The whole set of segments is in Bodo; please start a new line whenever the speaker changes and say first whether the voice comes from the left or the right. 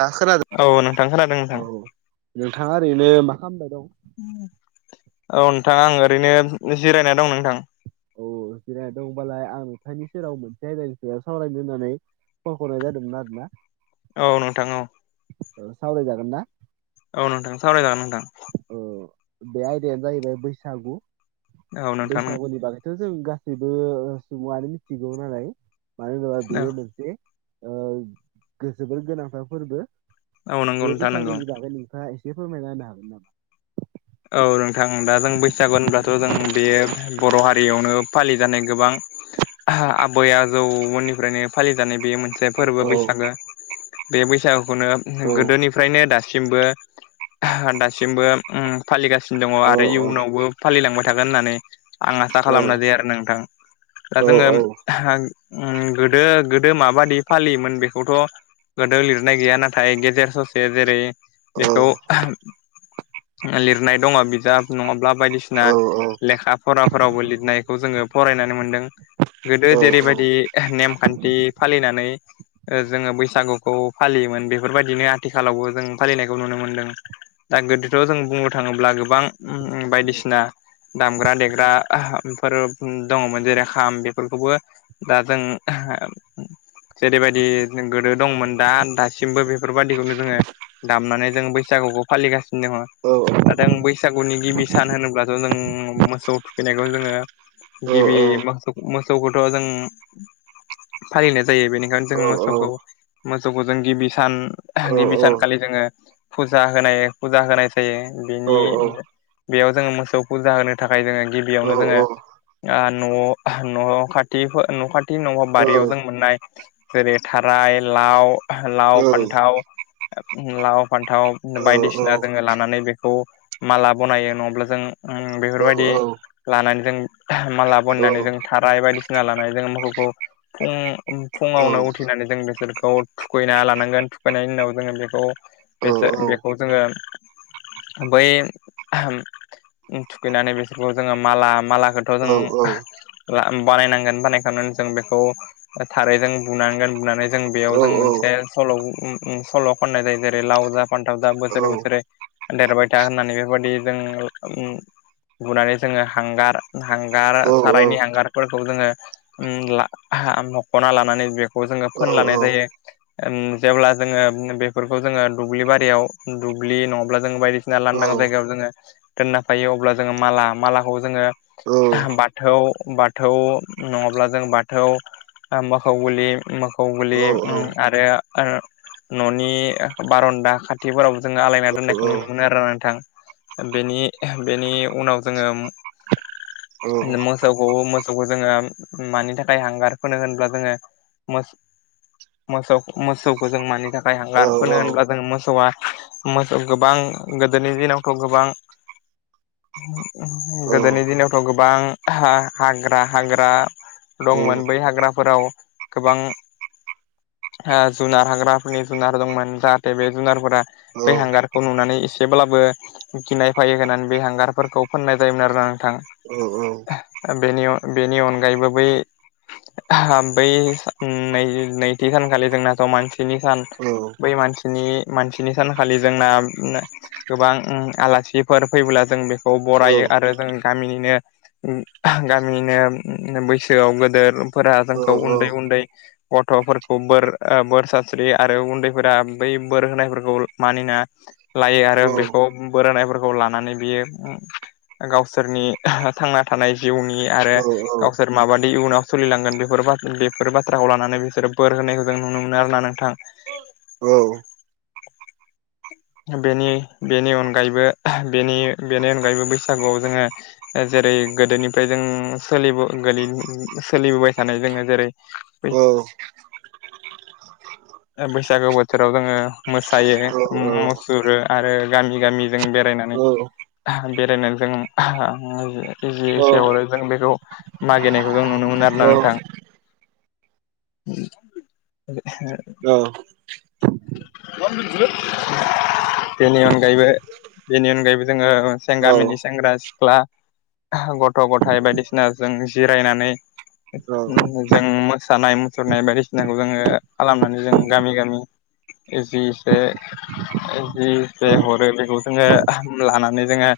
right: दा खोनादों
left: औ नोंथां खोनादों
right: औ
left: नोंथां
right: नोंथाङा ओरैनो मा खालामबाय दं?
left: औ नोंथां आं ओरैनो जिरायना दं नोंथां
right: औ जिराय दोंबालाय आं नोंथांनि सेराव मोनसे आयदानि सायाव सावरायनो होननानै फनखौ हरनाय जादोंमोन आरोना
left: औ नोंथां औ
right: औ सावराय जागोनना।
left: औ नोंथां सावरायजागोन नोंथां
right: बे आयदायानो जाहैबाय बैसागु
left: औ नोंथां
right: बैसागुनि बागैथ जों गासैबो सुबुङानो मिथिगौ नालाय मानो होनोबा बेयो मोनसे ओ जोबोर गोनांथार फोरबो
left: औ नंगौ
right: बे
left: नोंथां नंगौ
right: बैसागुनि बागै नोंथाङा एसे एसे फोरमायना होनो हागोनना
left: औ नोंथां दा जों बैसागु होनब्लाथ जों बे बर' हारियावनो फालिजानाय गोबां आबै आजौमोननिफ्रायनो फालि जानाय बे मोनसे
right: औ
left: फोरबो बैसागो बे बैसागोखौनो
right: औ
left: गोदोनिफ्रायनो दा सिमबो दासिमबो उम फालिगासिनो दङ
right: औ
left: आरो इयुनावबो फालिलांबाय थागोन होननानै आं आसा
right: औ
left: खालामनाय जायो आरो नोंथां। दा
right: औ
left: जोङो उम गोदो गोदो माबादि फालियोमोन बेखौथ' गोदो लिरनाय गैया नाथाय गेजेर ससे जेरै बेखौ लिरनाय दङ बिजाब नङाब्ला बायदिसिना
right: औ
left: लेखा फराफोरावबो लिरनायखौ जोङो। फरायनानै मोन्दों गोदो
right: औ औ
left: जेरैबायदि नेमखान्थि फालिनानै ओ जोङो बैसागुखौ फालियोमोन बेफोरबायदिनो आथिखालावबो जों फालिनायखौ नुनो मोनदों। दा गोदोथ' जों बुंनो थाङोब्ला गोबां उम उम
right: औ
left: बायदिसिना दामग्रा देग्रा आहाफोर दङमोन जेरै खाम बेफोरखौबो दा जों ओहा जेरैबायदि गोदो दंमोन दा दासिमबो बे फोरबादिखौनो जोंङो दामनानै जोङो बैसागुखौ फालिगासिनो दङ। दा
right: औ
left: जों बैसागुनि गिबि सान होनोब्लाथ' जों मोसौ थुखैनायखौ जोङो गिबि मोसौ मो सौखथ' जों फालिनाय जायो बेनिखायनो जों
right: औ
left: मोसौखौ मोसौखौ जों गिबि सान
right: औ
left: गिबि सानखालि जों ओ फुजा होनाय फुजा होनायस जायो। बिनि बेयाव जोङो मोसौ फुजा होनो थाखाय जोङो गिबियावनो जोङो ओ न' न' खाथिफो न' खाथि न'आव
right: औ
left: बारियाव जों मोननाय जेरै था राइ, लाव, लाव, फान्थाव लाव फान्थाव बायदिसिना जोङो ला नानै बेखौ माला बनायो नङाब्ला जों उम बेफोरबायदि लानानै जों माला बनायनानै जों थाराय बायदिसिना लानानै जों मोखौखौ फुं फुङावनो उथैनानै जों बेसोरखौ थुखैना लानांगोन। थुखैनायनि उनाव जोङो बेखौ बेसे बेखौ जोङो बै [unintelligible] उम थुखैनानै बेसोरखौ जोङो माला मालाखोथ' जों रा बानायनांगोन बानायखांनानै जों बेखौ थारायजों बुनांगोन बुनानै जों बेयाव जों मोन मोनसे सल' उम उम सल' खननाय जायो। जेरै लाव जा फानथाव जा बोसोरे बोसोरे देरबाय था होननानै बेफोरबायदि जों उम बुनानै जोङो हांगार हांगार सारायनि हांगारफोरखौ जोङो उम ला हा मख'ना लानानै बेखौ जोङो फोनलानाय जायो। उम जेब्ला जोङो बेफोरखौ जोङो ओ दुब्लि बारियाव दुब ब्लि नङाब्ला जोङो बायदिसिना लान्दां जायगायाव जोङो दोनना फायो अब्ला जोङो माला मालाखौ जोङो बाथौ बाथौ नङाब्ला जों बाथौ ओ मोखौ गुलि मोखौ गुलि उम आरो ओ न'नि बार'न्दा खाथिफोरावबो जोङो आलायना दोन्नायखौ नुनो मोनो आरोना नोंथां। बेनि बेनि उनाव जोङो मोसौखौ मोसौखौ जोङो मानि थाखाय हांगार फोनो होनब्ला जोङो मोस मोसौ मोसौखौ जों मानि थाखाय हांगार फोनो होनब्ला जों मोसौआ मोसौ गोबां गोदोनि दिनावथ' गोबां गोदोनि दिनावथ' गोबां हाग्रा हाग्रा दंमोन बै हाग्राफोराव गोबां। हा जुनार हाग्राफोरनि जुनार दंमोन जाहाथे बे जुनारफोरा बे हांगारखौ नुनानै एसेब्लाबो गिनाय फायो होननानै बे हांगारफोरखौ फोननाय जायोमोन आरोना नोंथां। ओ बेनि अ बेनि अनगायैबो बै बै नै नैथि सानखालि जोंनाथ' मानसिनि सान। बै मानसिनि मानसिनि सान खालि जोंना गोबां उम आलासिफोर फैब्ला जों बेखौ बरायो आरो जों गाम मिनिनो उम [unintelligible] गामिनो बैसोआव गोदोरफोरा जोंखौ उन्दै उन्दै गथ गथ'फोरखौ बोर बोर सास्रि आरो उन्दैफोरा बै बोर होनायफोरखौ मानिना लायो आरो बेखौ बोरायनायफोरखौ लानानै बियो गावसोरनि थांना थानाय जिउनि आरो गावसोर माबादि इयुनाव सोलिलांगोन बेफोर बेफोर बाथ्राखौ लानानै बिसोरो बोर होनायखौ जों नुनो मोनो आरोना नोंथां
right: औ
left: बेनि बेनि अनगायैबोनि बेनि बेनि अनगायैबो बैसागुआव जोङो जेरै गोदोनिफ्राय जोंङो सोलिबो गोलि सोलिबोबाय थानाय जोङो जेरै
right: औ
left: बैसागो बोथोराव जोङो मोसायो मुसुरो आरो गामि गामिजों बेराय रायनानै बेरायनानै जों इजि एसे हरो जों बेखौ मागिनायखौ जों नुनो मोनो आरोना नोंथां
right: औ औ
left: [unintelligible] [unintelligible] बेनि अनगायैबो बेनि अनगायैबो जोङो
right: औ
left: गामिनि सेंग्रा सिख्ला गथ' गथाइ बायदिसिनाजों जिरायनानै जों मोसानाय मुसुरनाय बायदिसिनाखौ जोङो खालामनानै जों गामि गामि जि एसे जि जे हरो बेखौ जोङो लानानै जोङो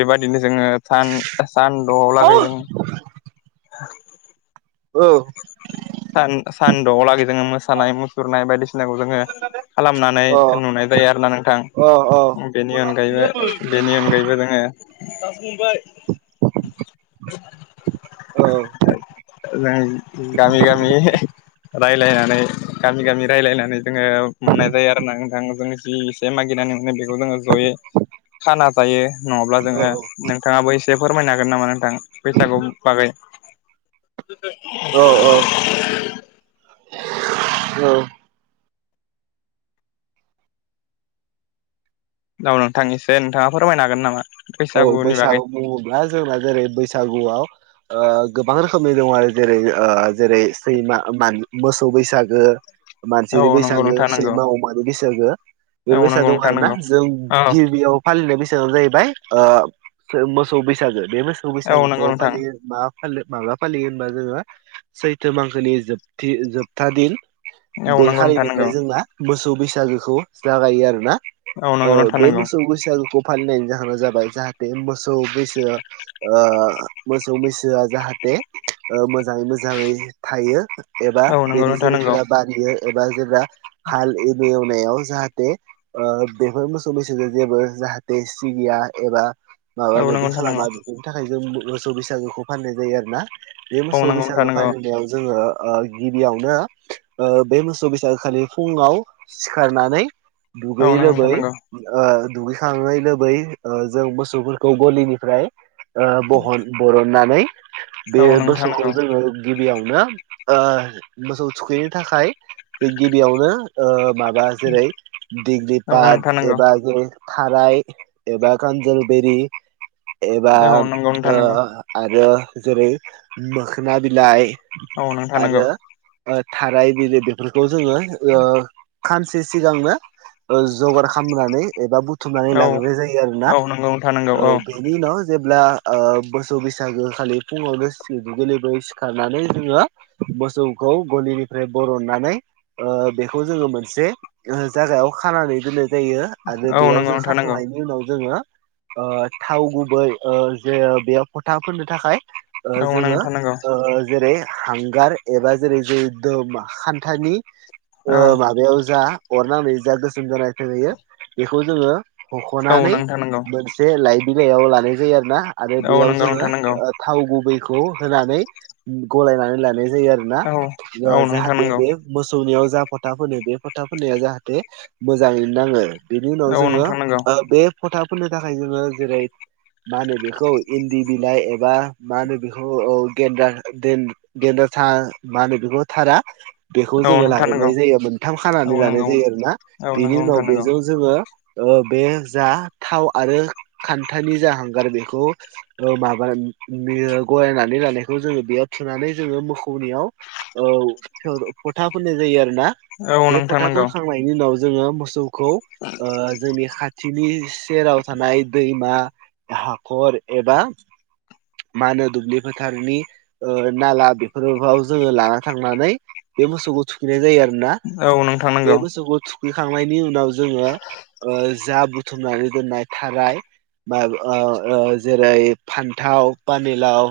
left: बेबादिनो जोङो सान सानद'आव लागै जों आरो
right: औ
left: सान सानदआलागै जोङो मोसानाय मुसुरनाय बायदिसिनाखौ जोङो खालामनानै नुनाय जायो आरो ना नोंथां।
right: औ
left: बेनि अनगायैबो बेनि अनगायैबो दोङो गामि गामि [unintelligible] रायलायनानै गामि गामि रायलायनानै जोङो मोननाय जायो आरोना नोंथां जोंनि जि एसे मागिना नै बेखौ जोङो ज'यै खाना जायो नङाब्ला जोङो नोंथाङाबो एसे फोरमायनो हागोन नामा नोंथां बैसागु बागै
right: [inaudible]
left: [unintelligible] औ नोंथां इसे नोंथाङा फोरमायनो हागोन नामा? बैसागुनि
right: बैसागु
left: बागै
right: बुङोब्ला जोंना जेरै बैसागुआव ओ गोबां रोखोमनि दङ आरो जेरै ओं जेरै सैमा मोसौ बैसागो
left: औ
right: मानसिनि
left: नंगौ
right: बैसागो
left: नोंथां नंगौ
right: सैमा अमानि बैसागो
left: औ
right: बेफोर बारसा
left: नंगौ
right: दं
left: नोंथां
right: आरो ना
left: नंगौ
right: जों
left: औ
right: गिबियाव फालिनाय बैसागोआनो जाहैबाय ओ मोसौ बैसागो बे मोसौ
left: औ नंगौ
right: बैसागुखौ
left: नोंथां
right: फालियो मा फालि माब्ला फालियो होनबा जोङो सैथो मांखोनि जोबथि जोबथा दिन
left: औ
right: बे
left: नंगौ नोंथां
right: खालिनिफ्राय
left: नंगौ
right: जोंना मोसौ बैसागोखौ जागायो आरोना
left: औ नंगौ नोंथां
right: बे
left: नंगौ
right: मोसौ बैसागुखौ फालिनायनि जाहोना जाबाय जाहाथे मोसौ मैसोआ मोसौ मैसोआ जाहाथे मोजाङै मो जाङै थायो एबा
left: औ नंगौ
right: बेनि
left: नोंथां नंगौ
right: जोलैफोरा बारियो एबा जेब्ला हाल एरि एवनायाव जाहाथे बेफोर मोसौ मैसोजों जेबो जाहाथे सिगिया एबा माबा
left: औ
right: माबि
left: नंगौ नोंथां नंगौ
right: खालामा बेफोरनि थाखाय जों मोसौ बैसागोखौ फालिनाय जायो आरो ना बे
left: औ
right: मोसौ
left: नंगौ नोंथां
right: बैसागो
left: नंगौ
right: फालिनायाव जोङो ओ गिबियावनो बे मोसौ बैसागो खालि ओ फुङाव सिखारनानै
left: औ
right: दुगैयै
left: नंगौ नोंथां
right: लोबै
left: नंगौ
right: ओ दुगैखाङै लोबै ओ जों मोसौ फोरखौ गलिनिफ्राय बहन बरननानै बे
left: औ नोंथां
right: मोसौखौ
left: नंगौ
right: जोङो गिबियावनो मोसौ थुखैनो थाखाय गिबियावनो माबा जेरै दिग्लि
left: औ
right: पाद
left: नोंथां नंगौ
right: एबा जेरै थाराय एबा कानजोल बेरि एबा
left: औ नंगौ नोंथां नंगौ
right: आरो जेरै मोखोना बिलाइ
left: औ नोंथा नोंगौ
right: आरो ओ थाराय बि बेफोरखौ जोङो खानसे सिगांनो जगार खालामनानै एबा बुथुमनानै
left: औ
right: लाग्रोय जायो आरो ना
left: औ नंगौ नोंथां नंगौ
right: औ बेनि उनाव जे ब्ला मोसौ बैसागो खालि फुङावनो सिखारनानै जोङो मोसौखौ गलिनिफ्राय बरननानै बेखौ जोङो मोनसे जायाव खानानै दोननाय जायो आरो
left: औ
right: बेयाव
left: नंगौ
right: जों
left: नोंथां नंगौ
right: खाखांहनायनि उनाव जोङो थाव गुबै जे बेयाव फोथा फोननो थाखाय
left: औ
right: जोङो
left: नोंथां नंगौ
right: जेरै हांगार एबा जेरै जों दो खान्थानि
left: औ
right: माबायाव जा अर नांनायनि जा गोसोम जानाय थोंहैयो बेखौ जोङो
left: औ नोंथां नोंगौ
right: बे लाइ बिलाइ लानाय जायो आरो ना आरो
left: औ
right: बेयाव
left: नंगौ
right: जोङो
left: नोंथां नंगौ
right: थाव गुबै खौ होनानै गलायनानै लानाय जायो आरो ना
left: औ औ नोंथां
right: जाहाथे
left: नंगौ
right: बे मोसौनियाव जा फोथा फोनदों बे फोथा फोननाया जाहाथे मोजाङैनो नाङो बेनि उनाव
left: औ
right: जोङो
left: नोंथां नंगौ
right: बे फथाफोरनो थाखाय जोङो जेरै मा होनो बेखौ इन्दि बिलाइ एबा मा होनो बेखौ औ गेन्दा गेन्दा था मा होनो बेखौ थारा बेखौ
left: औ
right: जोङो
left: नोंथां नंगौ
right: लाग्रोनाय जायो मोनथाम
left: औ
right: खानानै लानाय
left: नंगौ
right: जायो आरो ना
left: औ
right: बेनि
left: नंगौ
right: उनाव
left: नोंथां नंगौ
right: बेजों जोङो औ बे जा थाव आरो खान्थानि जा हांगार बेखौ माबा बियो गलायनानै लानायखौ जों बेयाव थुनानै जोङो मोखौनियाव फथा फोननाय जायो आरो दा
left: औ
right: बे
left: नोंथां
right: फोथा
left: नंगौ
right: फोनखांनायनि उनाव जोङो मोसौखौ जोंनि खा खाथिनि सेराव थानाय दैमा हाखर एबा मा होनो दुब्लि फोथारनि नाला बेफोराव जोङो लाना थांनानै बे मोसौखौ थुखैनाय जायो आरोना
left: औ नोंथां
right: बे
left: नंगौ
right: मोसौखौ थुख थुखैखांनायनि उनाव जोङो जा बुथुमनानै दोननाय जेरै फान्थाव पानिलाव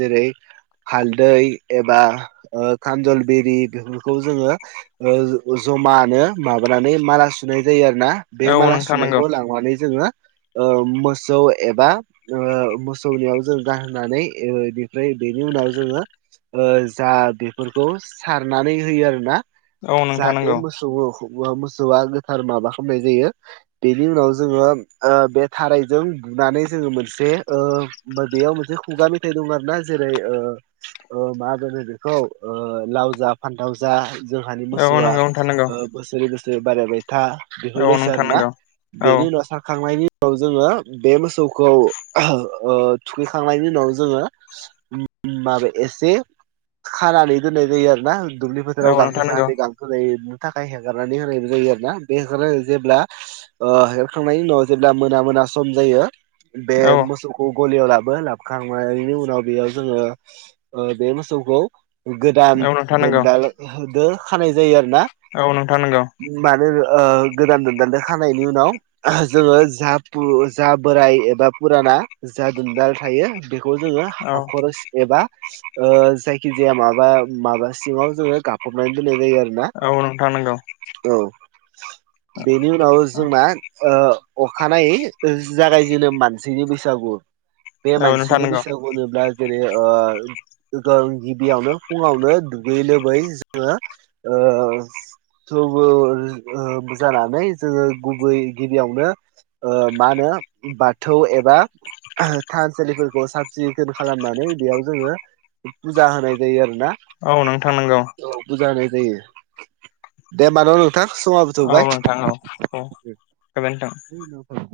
right: जेरै हालदै एबा खानजल बिरि बेफोरखौ जोङो जमानो माबानानै माला सुनाय जायो आरो ना बे
left: औ
right: माला
left: नोंथां
right: सुनाय
left: नंगौ
right: जोङो मोसौ एबा मोसौनियाव जों गानहोनानै बेनिफ्राय बेनि उनाव जोङो जा बेफोरखौ सारनानै होयो आरो ना
left: औ नोंथां
right: जाहाथे
left: नंगौ
right: मोसौ मोसौआ गोथार माबा खालामनाय जायो बेनि उनाव जोङो बे थारैजों बुनानै जोङो मोनसे बेयाव मोनसे खुगा मेथाइ दं आरोना जेरै ओ ओ मा होनो बेखौ ओ लाव जा फानथाव जा जा जोंहानि
left: औ
right: मोसौआ
left: नंगौ नोंथां नंगौ
right: बोसोरै बोसोरै बारायबाय था
left: औ
right: बेफोर बायसा
left: नोंथां
right: आरो ना।
left: नंगौ
right: बेनि उनाव खांनायनि उनाव जोङो बे मोसौखौ थुखैखांनायनि उनाव जोङो माबाया एसे खानानै दोननाय जायो आरो ना दुब्लि
left: औ
right: फोथाराव गांसो
left: नोंथां नंगौ
right: जाहाथे गांसो जायो थाखाय हगारनानै होनायबो जायो आरो ना बे हगार जेब्ला हरखांनायनि उनाव जेब्ला मोना मोना सम जायो बे
left: औ
right: मोसौखौ गलियाव लाबो लाबोखांनायनि उनाव बेयाव जोङो बे मोसौखौ गोदान
left: औ नोंथां नंगौ
right: दोनदाल होदो खानाय जायो आरो ना
left: औ नोंथां नंगौ औ
right: मानो आ गोदान दोनदान दान नि उनाव जोङो जा जा बोराय एबा फुराना जा दोनार थायो बेखौ जोङो हाखर एबा जायखिजाया माबा माबा सिङाव जोङो गाबफहबनानै जायो आरो ना
left: औ नोंथां नंगौ
right: औ बेनि उनाव जोंना अखानायै जागायजेनो मानसिनि बैसागु बे
left: औ नोंथां नंगौ औ नोंथां
right: मानसिनि
left: नंगौ
right: बिसागु होनोब्ला जेरै गिबियावनो फुङावनो दुगैयै लोबै जोङो ओ थौबो जानानै जोङो गुबै गिबियावनो मा होनो बाथौ एबा थानसालिफोरखौ साब सिखोन खालामनानै बेयाव जोङो फुजा होनाय जायो आरो। औ
left: औ
right: बुरजा होनाय जायो दे मानो थां समाबोथ'
left: नोंथां औ औ गोजोन्थों
right: बाय